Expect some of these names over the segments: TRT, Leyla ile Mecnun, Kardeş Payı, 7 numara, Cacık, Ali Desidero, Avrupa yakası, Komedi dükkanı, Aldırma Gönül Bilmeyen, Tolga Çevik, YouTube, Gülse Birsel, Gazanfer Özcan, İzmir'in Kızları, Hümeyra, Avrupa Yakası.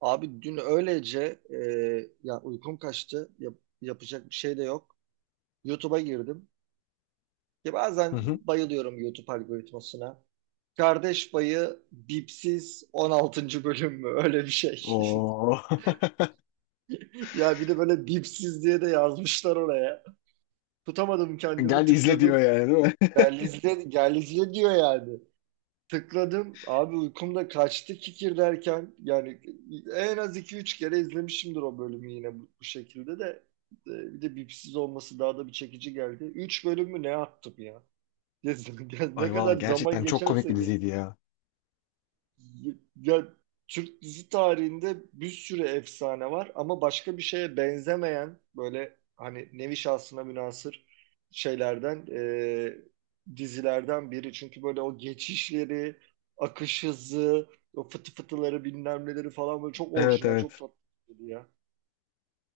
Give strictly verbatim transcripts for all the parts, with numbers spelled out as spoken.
Abi dün öylece e, ya uykum kaçtı. Yap- yapacak bir şey de yok. YouTube'a girdim. Ya Hı bazen hı. bayılıyorum YouTube algoritmasına. Kardeş Payı Bipsiz on altıncı bölüm mü? Öyle bir şey. Oo. Ya bir de böyle bipsiz diye de yazmışlar oraya. Tutamadım kendimi Gel izle diyor tıkladım. yani değil mi? Gel izle, gel izle diyor yani. Tıkladım. Abi uykumda kaçtı kikir derken. Yani en az iki üç kere izlemişimdir o bölümü yine bu, bu şekilde de. E, Bir de bipsiz olması daha da bir çekici geldi. üç bölüm mü ne yaptım ya? Ne Ay valla kadar zaman gerçekten çok komik geçerse bir geç. diziydi ya. Ya Türk dizi tarihinde bir sürü efsane var ama başka bir şeye benzemeyen böyle hani nevi şahsına münasır şeylerden e, dizilerden biri. Çünkü böyle o geçişleri, akış hızı, o fıtı fıtıları bilmem neleri falan böyle çok Evet, orijinal, çok evet. tatlı ya.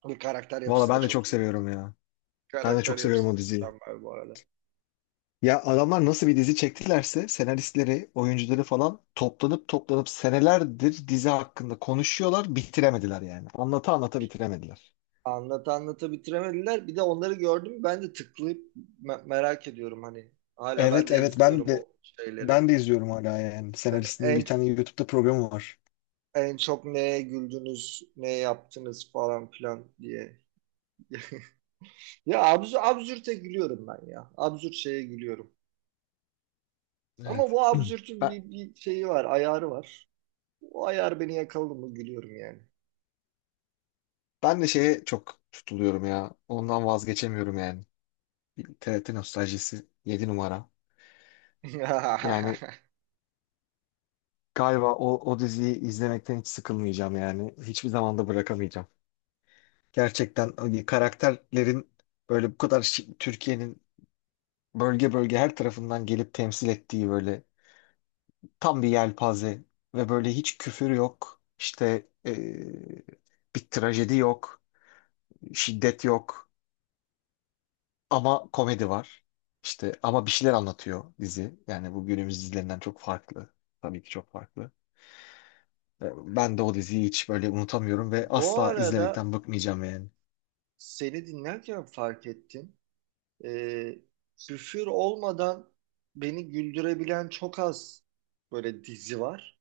Ve karakter Valla yapısı da ben de çok çok iyi. bu seviyorum ya. Ben de Karakter çok seviyorum yapısı o da diziyi. mükemmel bu arada. Ya adamlar nasıl bir dizi çektilerse senaristleri, oyuncuları falan toplanıp toplanıp senelerdir dizi hakkında konuşuyorlar, bitiremediler yani. Anlata anlata bitiremediler. Anlat anlata bitiremediler. Bir de onları gördüm. Ben de tıklayıp me- merak ediyorum hani. Hala ben Evet de evet, ben izliyorum de o şeyleri. ben de izliyorum hala yani. Yani Senaristin en bir tane YouTube'da programı var. en çok neye güldünüz, ne yaptınız falan filan diye. Ya absürt, absürte gülüyorum ben ya. Absürt şeye gülüyorum. Ama Evet. bu absürtün Ben, bir, bir şeyi var, ayarı var. O ayar beni yakaladı mı gülüyorum yani. Ben de şeye çok tutuluyorum ya. Ondan vazgeçemiyorum yani. T R T nostaljisi yedi numara. Yani galiba o, o diziyi izlemekten hiç sıkılmayacağım yani. Hiçbir zaman da bırakamayacağım. Gerçekten hani karakterlerin böyle bu kadar şi- Türkiye'nin bölge bölge her tarafından gelip temsil ettiği böyle tam bir yelpaze ve böyle hiç küfür yok. İşte eee, bir trajedi yok, şiddet yok ama komedi var. İşte ama bir şeyler anlatıyor dizi. Yani bu günümüz dizilerinden çok farklı. Tabii ki çok farklı. Ben de o diziyi hiç böyle unutamıyorum ve Bu asla arada izlemekten bıkmayacağım yani. seni dinlerken fark ettim. e, küfür olmadan beni güldürebilen çok az böyle dizi var.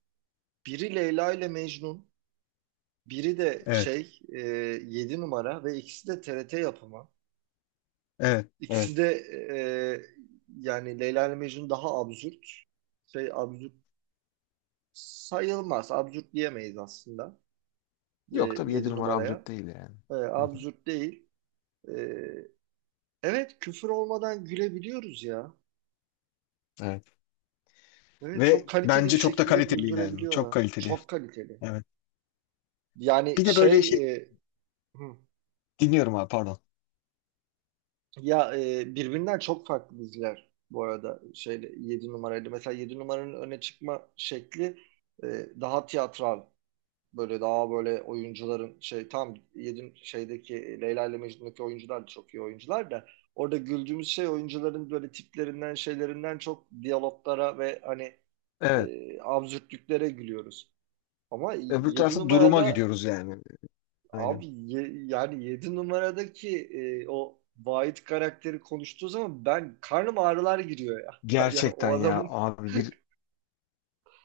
Biri Leyla ile Mecnun, biri de Evet, şey e, yedi numara ve ikisi de T R T yapımı. evet, İkisi evet. de e, yani Leyla ile Mecnun daha absürt. Şey absürt sayılmaz. Absürt diyemeyiz aslında e, Yok tabii yedi yedi numara numaraya. absürt değil yani. E, Hı hı. absürt değil. E, evet küfür olmadan gülebiliyoruz ya. Evet. Evet, çok Ve kaliteli bir bence çok da şekilde kaliteli yani. Çok güldürebiliyorlar. kaliteli. Çok kaliteli. Evet. Bir Yani de böyle şey şey e, hı, dinliyorum abi, pardon. ya e, birbirinden çok farklı diziler bu arada şeyle yedi numaraydı. Mesela yedi numaranın öne çıkma şekli e, daha tiyatral, böyle daha böyle oyuncuların şey tam yedi şeydeki Leyla ile Mecnun'daki oyuncular da çok iyi oyuncular da orada güldüğümüz şey oyuncuların böyle tiplerinden şeylerinden çok diyaloglara ve hani Evet. e, absürtlüklere gülüyoruz. Ama Öbür yedi tarafta duruma numarada, gidiyoruz yani. Aynen. abi ye- yani yedi numaradaki e, o Vahit karakteri konuştuğu zaman ben karnım ağrılar giriyor ya. Yani Gerçekten o ya adamın, abi bir,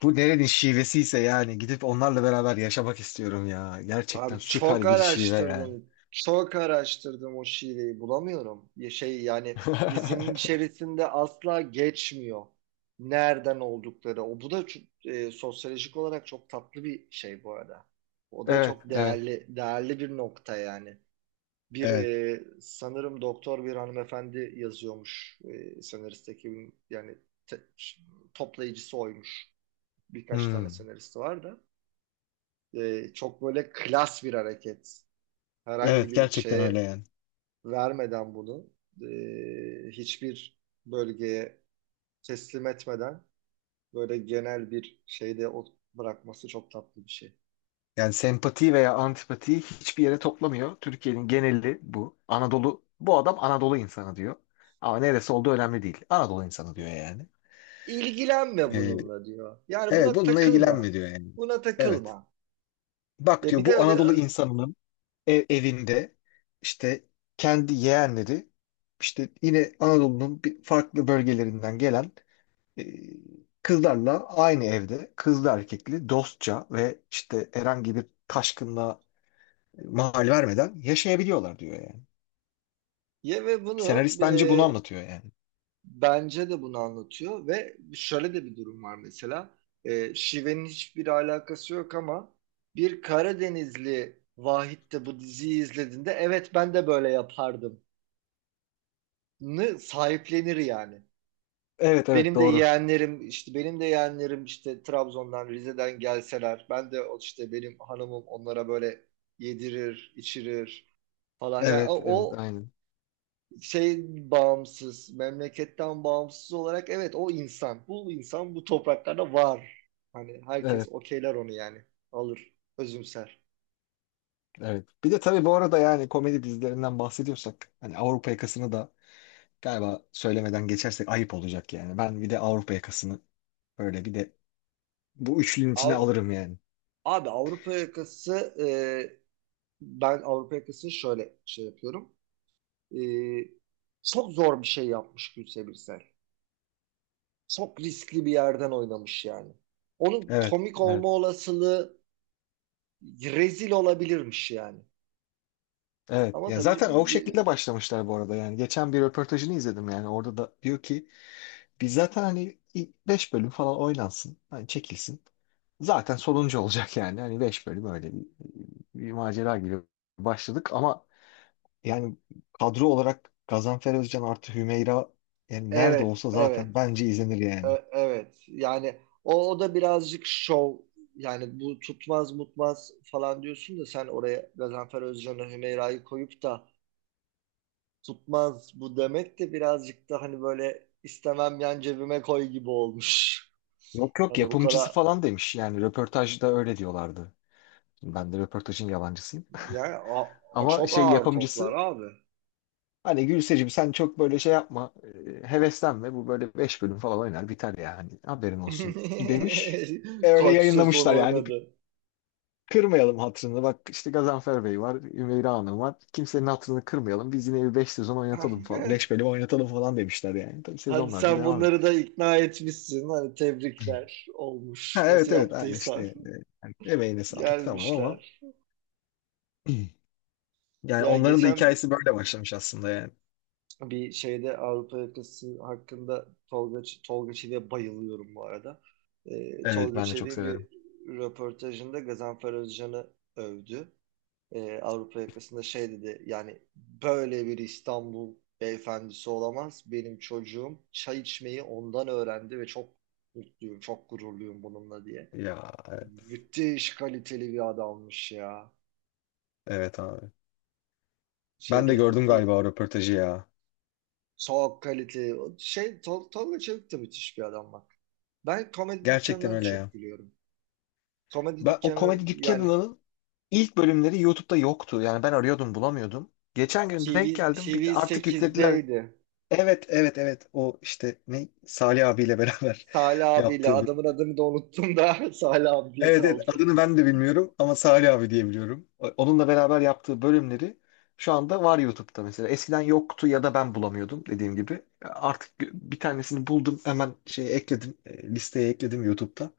bu nerenin şivesiyse yani gidip onlarla beraber yaşamak istiyorum ya. Gerçekten abi çok süper bir şive yani. araştırdım. Çok araştırdım, o şiveyi bulamıyorum. Ya şey yani dizinin içerisinde asla geçmiyor. Nereden oldukları. O bu da çok- e, sosyolojik olarak çok tatlı bir şey bu arada. O da Evet, çok evet, değerli değerli bir nokta yani. Bir evet. e, sanırım doktor bir hanımefendi yazıyormuş, e, senarist ekibin yani te- toplayıcısı oymuş. Birkaç tane Hmm. senaristi var da, E, çok böyle klas bir hareket. Herhangi Evet, bir gerçekten öyle şeye yani. vermeden bunu e, hiçbir bölgeye teslim etmeden böyle genel bir şeyde o bırakması çok tatlı bir şey. Yani sempati veya antipatiyi hiçbir yere toplamıyor. Türkiye'nin geneli bu. Anadolu, bu adam Anadolu insanı diyor. Ama neresi olduğu önemli değil. Anadolu insanı diyor yani. İlgilenme Ee, bununla diyor. Yani evet buna bununla ilgilenme takılma. diyor yani. Buna Evet. takılma. Bak Ya diyor bir de bu öyle Anadolu insanının e- evinde işte kendi yeğenleri işte yine Anadolu'nun bir farklı bölgelerinden gelen e, kızlarla aynı evde kızlı erkekli dostça ve işte herhangi bir taşkınlığa mahal vermeden yaşayabiliyorlar diyor yani. Ye ve bunu Senarist bence bunu e, anlatıyor yani. bence de bunu anlatıyor ve şöyle de bir durum var mesela. E, şivenin hiçbir alakası yok ama bir Karadenizli Vahit de bu diziyi izlediğinde, evet ben de böyle yapardım. Nı sahiplenir yani. Evet evet, Benim de doğru. yeğenlerim işte benim de yeğenlerim işte Trabzon'dan, Rize'den gelseler, ben de o, işte benim hanımım onlara böyle yedirir, içirir falan. Yani Evet. o, Evet o aynen. şey, bağımsız, memleketten bağımsız olarak, evet o insan, bu insan bu topraklarda var. Hani herkes Evet okeyler onu yani. Alır, özümser. evet. Bir de tabii bu arada yani komedi dizilerinden bahsediyorsak hani Avrupa yakasını da galiba söylemeden geçersek ayıp olacak yani. Ben bir de Avrupa yakasını böyle bir de bu üçlünün içine Av- alırım yani. abi Avrupa yakası, e, ben Avrupa yakasını şöyle şey yapıyorum. E, çok zor bir şey yapmış Gülse Birsel. Çok riskli bir yerden oynamış yani. Onun Evet. komik Evet. olma olasılığı rezil olabilirmiş yani. Evet. Ama Ya tabii zaten o bir- şekilde başlamışlar bu arada yani. Geçen bir röportajını izledim yani. Orada da diyor ki biz zaten hani beş bölüm falan oynansın. Hani çekilsin. Zaten sonuncu olacak yani. Hani beş bölüm öyle bir, bir macera gibi başladık ama yani kadro olarak Gazanfer Özcan artı Hümeyra yani nerede evet, olsa evet. zaten bence izlenir yani. E- Evet yani o, o da birazcık şov yani bu tutmaz mutmaz falan diyorsun da, sen oraya Gazanfer Özcan'ı, Hümeyra'yı koyup da tutmaz bu demek de birazcık da hani böyle istemem yan cebime koy gibi olmuş. Yok yok, Hani bu yapımcısı kadar falan demiş. Yani röportajda öyle diyorlardı. Ben de röportajın yalancısıyım. yani a- a- Ama çok şey, ağır toplar yapımcısı abi. hani Gülseciğim sen çok böyle şey yapma, e, heveslenme. Bu böyle beş bölüm falan oynar biter yani, haberin olsun demiş. E, öyle Kaç sezon yayınlamışlar yani. oynadı. Kırmayalım hatırını. Bak işte Gazanfer Bey var. Ümeyra Hanım var. Kimsenin hatırını kırmayalım. Biz yine bir beş sezon oynatalım falan, beş bölüm oynatalım falan demişler yani. Tabii Hani sezonlarca sen devam bunları etmiş. da ikna etmişsin, hani tebrikler olmuş. Ha, Nasıl evet evet. Aynı işte yaptıysan e, yani emeğine sağlık tamam ama gelmişler. yani Ya onların da geçen hikayesi böyle başlamış aslında yani. bir şeyde Avrupa yakası hakkında Tolga, Ç- Tolga Çevik'e bayılıyorum bu arada. Ee, Evet, Tolga ben de çok Çevik'in bir severim. röportajında Gazanfer Özcan'ı övdü. Ee, Avrupa yakasında şey dedi yani, böyle bir İstanbul beyefendisi olamaz. Benim çocuğum çay içmeyi ondan öğrendi ve çok mutluyum, çok gururluyum bununla diye. Ya evet, Müthiş kaliteli bir adammış ya. evet abi. Ben Şeyde, de gördüm e, galiba o röportajı ya. Soğuk kalite. O Şey, Tol Tolga Çevik de müthiş bir adam bak. Ben komedi Gerçekten dükkanına da öyle ya. çok gülüyorum. Komedi Ben o dükkanı komedi yani dükkanının ilk bölümleri YouTube'da yoktu. Yani ben arıyordum bulamıyordum. Geçen gün denk TV, geldim. Bir, artık yüklediler. T V sekizdeydi. Evet evet evet. O işte ne Salih abiyle beraber Salih abiyle yaptığı adamın bölüm. adını da unuttum da Salih abi diye Evet evet, kaldı. adını ben de bilmiyorum ama Salih abi diye biliyorum. O- Onunla beraber yaptığı bölümleri şu anda var YouTube'da mesela. Eskiden yoktu ya da ben bulamıyordum dediğim gibi. Artık bir tanesini buldum, hemen şeye ekledim, e, listeye ekledim YouTube'da.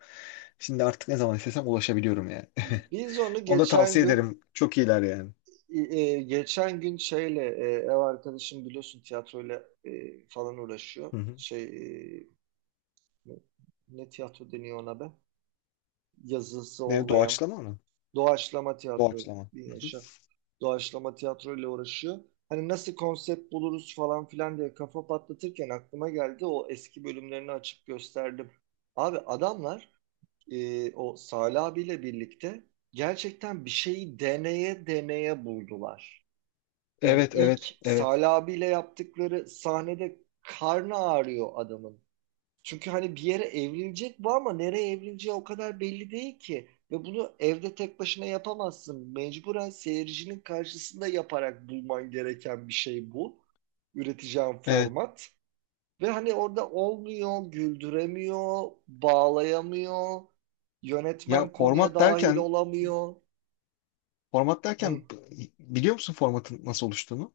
Şimdi artık ne zaman istesem ulaşabiliyorum yani. Biz onu Onu da geçen tavsiye gün ederim. Çok iyiler yani. e, geçen gün şeyle, e, ev arkadaşım biliyorsun tiyatroyla e, falan uğraşıyor. Hı hı. Şey e, ne, ne, tiyatro deniyor ona be? Yazısı Ne, olmayan. doğaçlama mı? Doğaçlama tiyatro, Doğaçlama. bin Hı hı. yaşa. Doğaçlama tiyatro ile uğraşıyor. Hani nasıl konsept buluruz falan filan diye kafa patlatırken aklıma geldi. O eski bölümlerini açıp gösterdim. Abi adamlar e, o Salih abiyle birlikte gerçekten bir şeyi deneye deneye buldular. Yani Evet, ilk evet, evet. Salih abiyle yaptıkları sahnede karnı ağrıyor adamın. Çünkü hani bir yere evrilecek bu ama nereye evrileceği o kadar belli değil ki. Ve bunu evde tek başına yapamazsın. Mecburen seyircinin karşısında yaparak bulman gereken bir şey bu. Üreteceğin Evet. format. Ve hani orada olmuyor, güldüremiyor, bağlayamıyor. Ya Yönetmen konuya format dahil derken, olamıyor. format Hı. derken b- biliyor musun formatın nasıl oluştuğunu?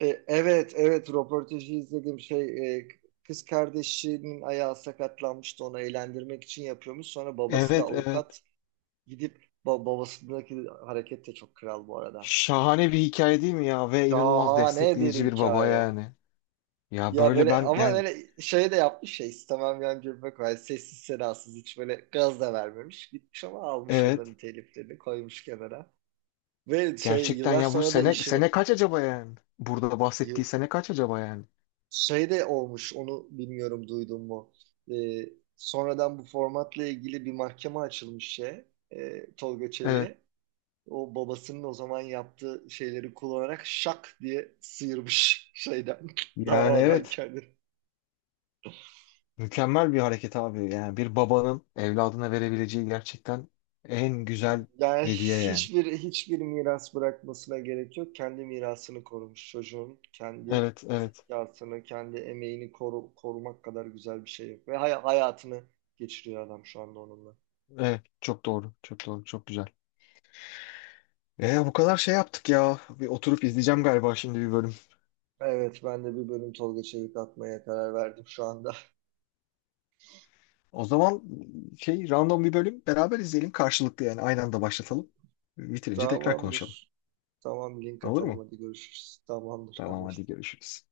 E, evet, evet röportajı izledim. Şey, e, kız kardeşinin ayağı sakatlanmıştı, onu eğlendirmek için yapıyormuş. Sonra babası da Evet, evet. avukat. Gidip ba- babasındaki hareket de çok kral bu arada. Şahane bir hikaye değil mi ya? Ve inanılmaz Şahane bir destekleyici bir baba hikaye. yani. Ya Ya böyle böyle ben ama yani böyle şey de yapmış ya, istemem yan cebime koy. Hani sessiz sedasız hiç böyle gaz da vermemiş. Gitmiş, ama almış onların evet. teliflerini koymuş kenara. Ve şey Gerçekten yıllar ya bu sonra da sene işini sene kaç acaba yani? Burada bahsettiği yı- sene kaç acaba yani? şey de olmuş, onu bilmiyorum, duydun mu? Ee, sonradan bu formatla ilgili bir mahkeme açılmış şey e, Tolga Evet. Çevik'e. O babasının o zaman yaptığı şeyleri kullanarak şak diye sıyırmış şeyden, Yani davadan evet. kendini. Mükemmel bir hareket abi. Yani bir babanın evladına verebileceği gerçekten en güzel Yani hediye yani. hiçbir hiçbir miras bırakmasına gerek yok. Kendi mirasını korumuş çocuğun. Kendi Evet, evet. zekasını, kendi emeğini koru- korumak kadar güzel bir şey yok. Ve hay- hayatını geçiriyor adam şu anda onunla. Evet, çok doğru. Çok doğru. Çok güzel. E, bu kadar şey yaptık ya. Bir oturup izleyeceğim galiba şimdi bir bölüm. Evet, ben de bir bölüm Tolga Çevik atmaya karar verdim şu anda. O zaman şey, random bir bölüm beraber izleyelim karşılıklı yani, aynı anda başlatalım. Bitirince tekrar konuşalım. Tamamdır. Tamam, link Olur atalım, mu? hadi görüşürüz. Tamamdır, Tamam hadi anlaştık. görüşürüz.